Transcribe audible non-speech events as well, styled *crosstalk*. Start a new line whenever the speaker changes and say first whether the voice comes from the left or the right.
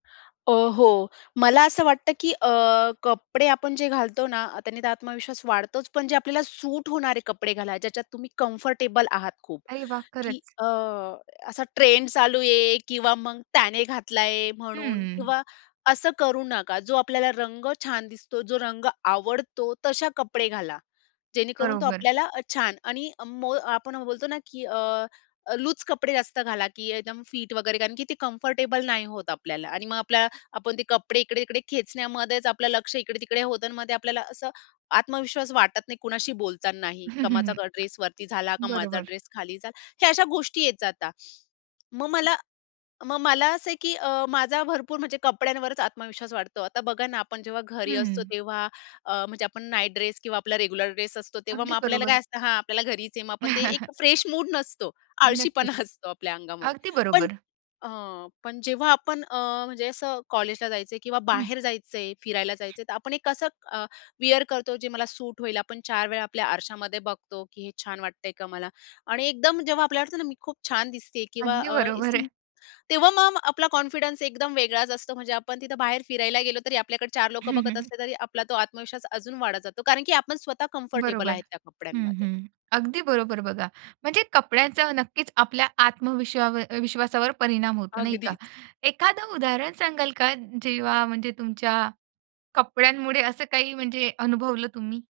left: अ, हो, मला असं वाटतं की अ, कपडे आपण जे घालतो ना, त्याने तर आत्मविश्वास वाढतोच, पण जे आपल्याला सूट होणारे कपडे घाला ज्याच्यात तुम्ही कम्फर्टेबल आहात खूप
right: अरे वाह!
left: की
right: खरंच.
left: अ, असा ट्रेंड चालू आहे किंवा मग त्याने घातला आहे म्हणून
right: हम्म.
left: किंवा असं करू नका, जो आपल्याला रंग छान दिसतो, जो रंग आवडतो तशा कपडे घाला. जेणेकरून तो
right: बरोबर.
left: आपल्याला अ, छान आणि अ, आपण बोलतो ना की अ, लूज कपडे जास्त घाला की एकदम फिट वगैरे कारण की ते कम्फर्टेबल नाही होत आपल्याला आणि मग आपल्या आपण ते कपडे इकडे-तिकडे खेचण्यामध्येच आपलं लक्ष इकडे-तिकडे होतं आणि मग आपल्याला असं आत्मविश्वास वाटत नाही, कुणाशी बोलतानाही
right: हं,
left: का
right: हं,
left: माझा ड्रेसवरती झाला का
right: हं.
left: माझा
right: बरोबर.
left: ड्रेस खाली झाला, हे अशा गोष्टी येत जाता. मग मला मग मला असं आहे की अ, माझा भरपूर म्हणजे कपड्यांवरच आत्मविश्वास वाटतो. आता बघा ना आपण जेव्हा घरी असतो
right: हम्म.
left: तेव्हा अ, म्हणजे आपण नाईट ड्रेस किंवा आपला रेग्युलर ड्रेस असतो तेव्हा मग
right: अगदी
left: आपल्याला काय
right: बरोबर.
left: असतं हां, आपल्याला घरीच आहे. मग आपण ते
right: *chuckles*
left: एक फ्रेश मूड नसतो.
right: नक्कीच.
left: आळशीपणा असतो आपल्या अंगामध्ये
right: अगदी
left: पण
right: बरोबर.
left: हं. पण जेव्हा आपण अ, म्हणजे असं कॉलेजला जायचंय किंवा
right: हं.
left: बाहेर जायचंय, फिरायला जायचंय, तर आपण एक कसं अ, वेअर करतो जे मला सूट होईल, आपण 4 वेळा आपल्या आरशामध्ये बघतो की हे छान वाटतंय का मला? आणि एकदम जेव्हा आपल्याला वाटतं ना, मी खूप छान दिसतेय किंवा
right: अगदी
left: अ,
right: बरोबर आहे.
left: तेव्हा मग आपला कॉन्फिडन्स एकदम वेगळाच असतो, म्हणजे आपण तिथं बाहेर फिरायला गेलो तरी आपल्याकडे 4
right: हं,
left: लोकं बघत
right: हं, हं.
left: असले तरी आपला तो आत्मविश्वास अजून वाढत जातो. कारण की आपण स्वतः कम्फर्टेबल
right: बरोबर
left: आहेत त्या
right: हं,
left: कपड्यांमध्ये.
right: हं. अगदी बरोबर बघा म्हणजे कपड्यांचा नक्कीच आपल्या आत्मविश्वावर विश्वासावर परिणाम होतो, नाही का?
left: अगदीच.
right: एखादं उदाहरण सांगाल का जेव्हा म्हणजे तुमच्या, कपड्यांमुळे असं काही म्हणजे अनुभवलं तुम्ही?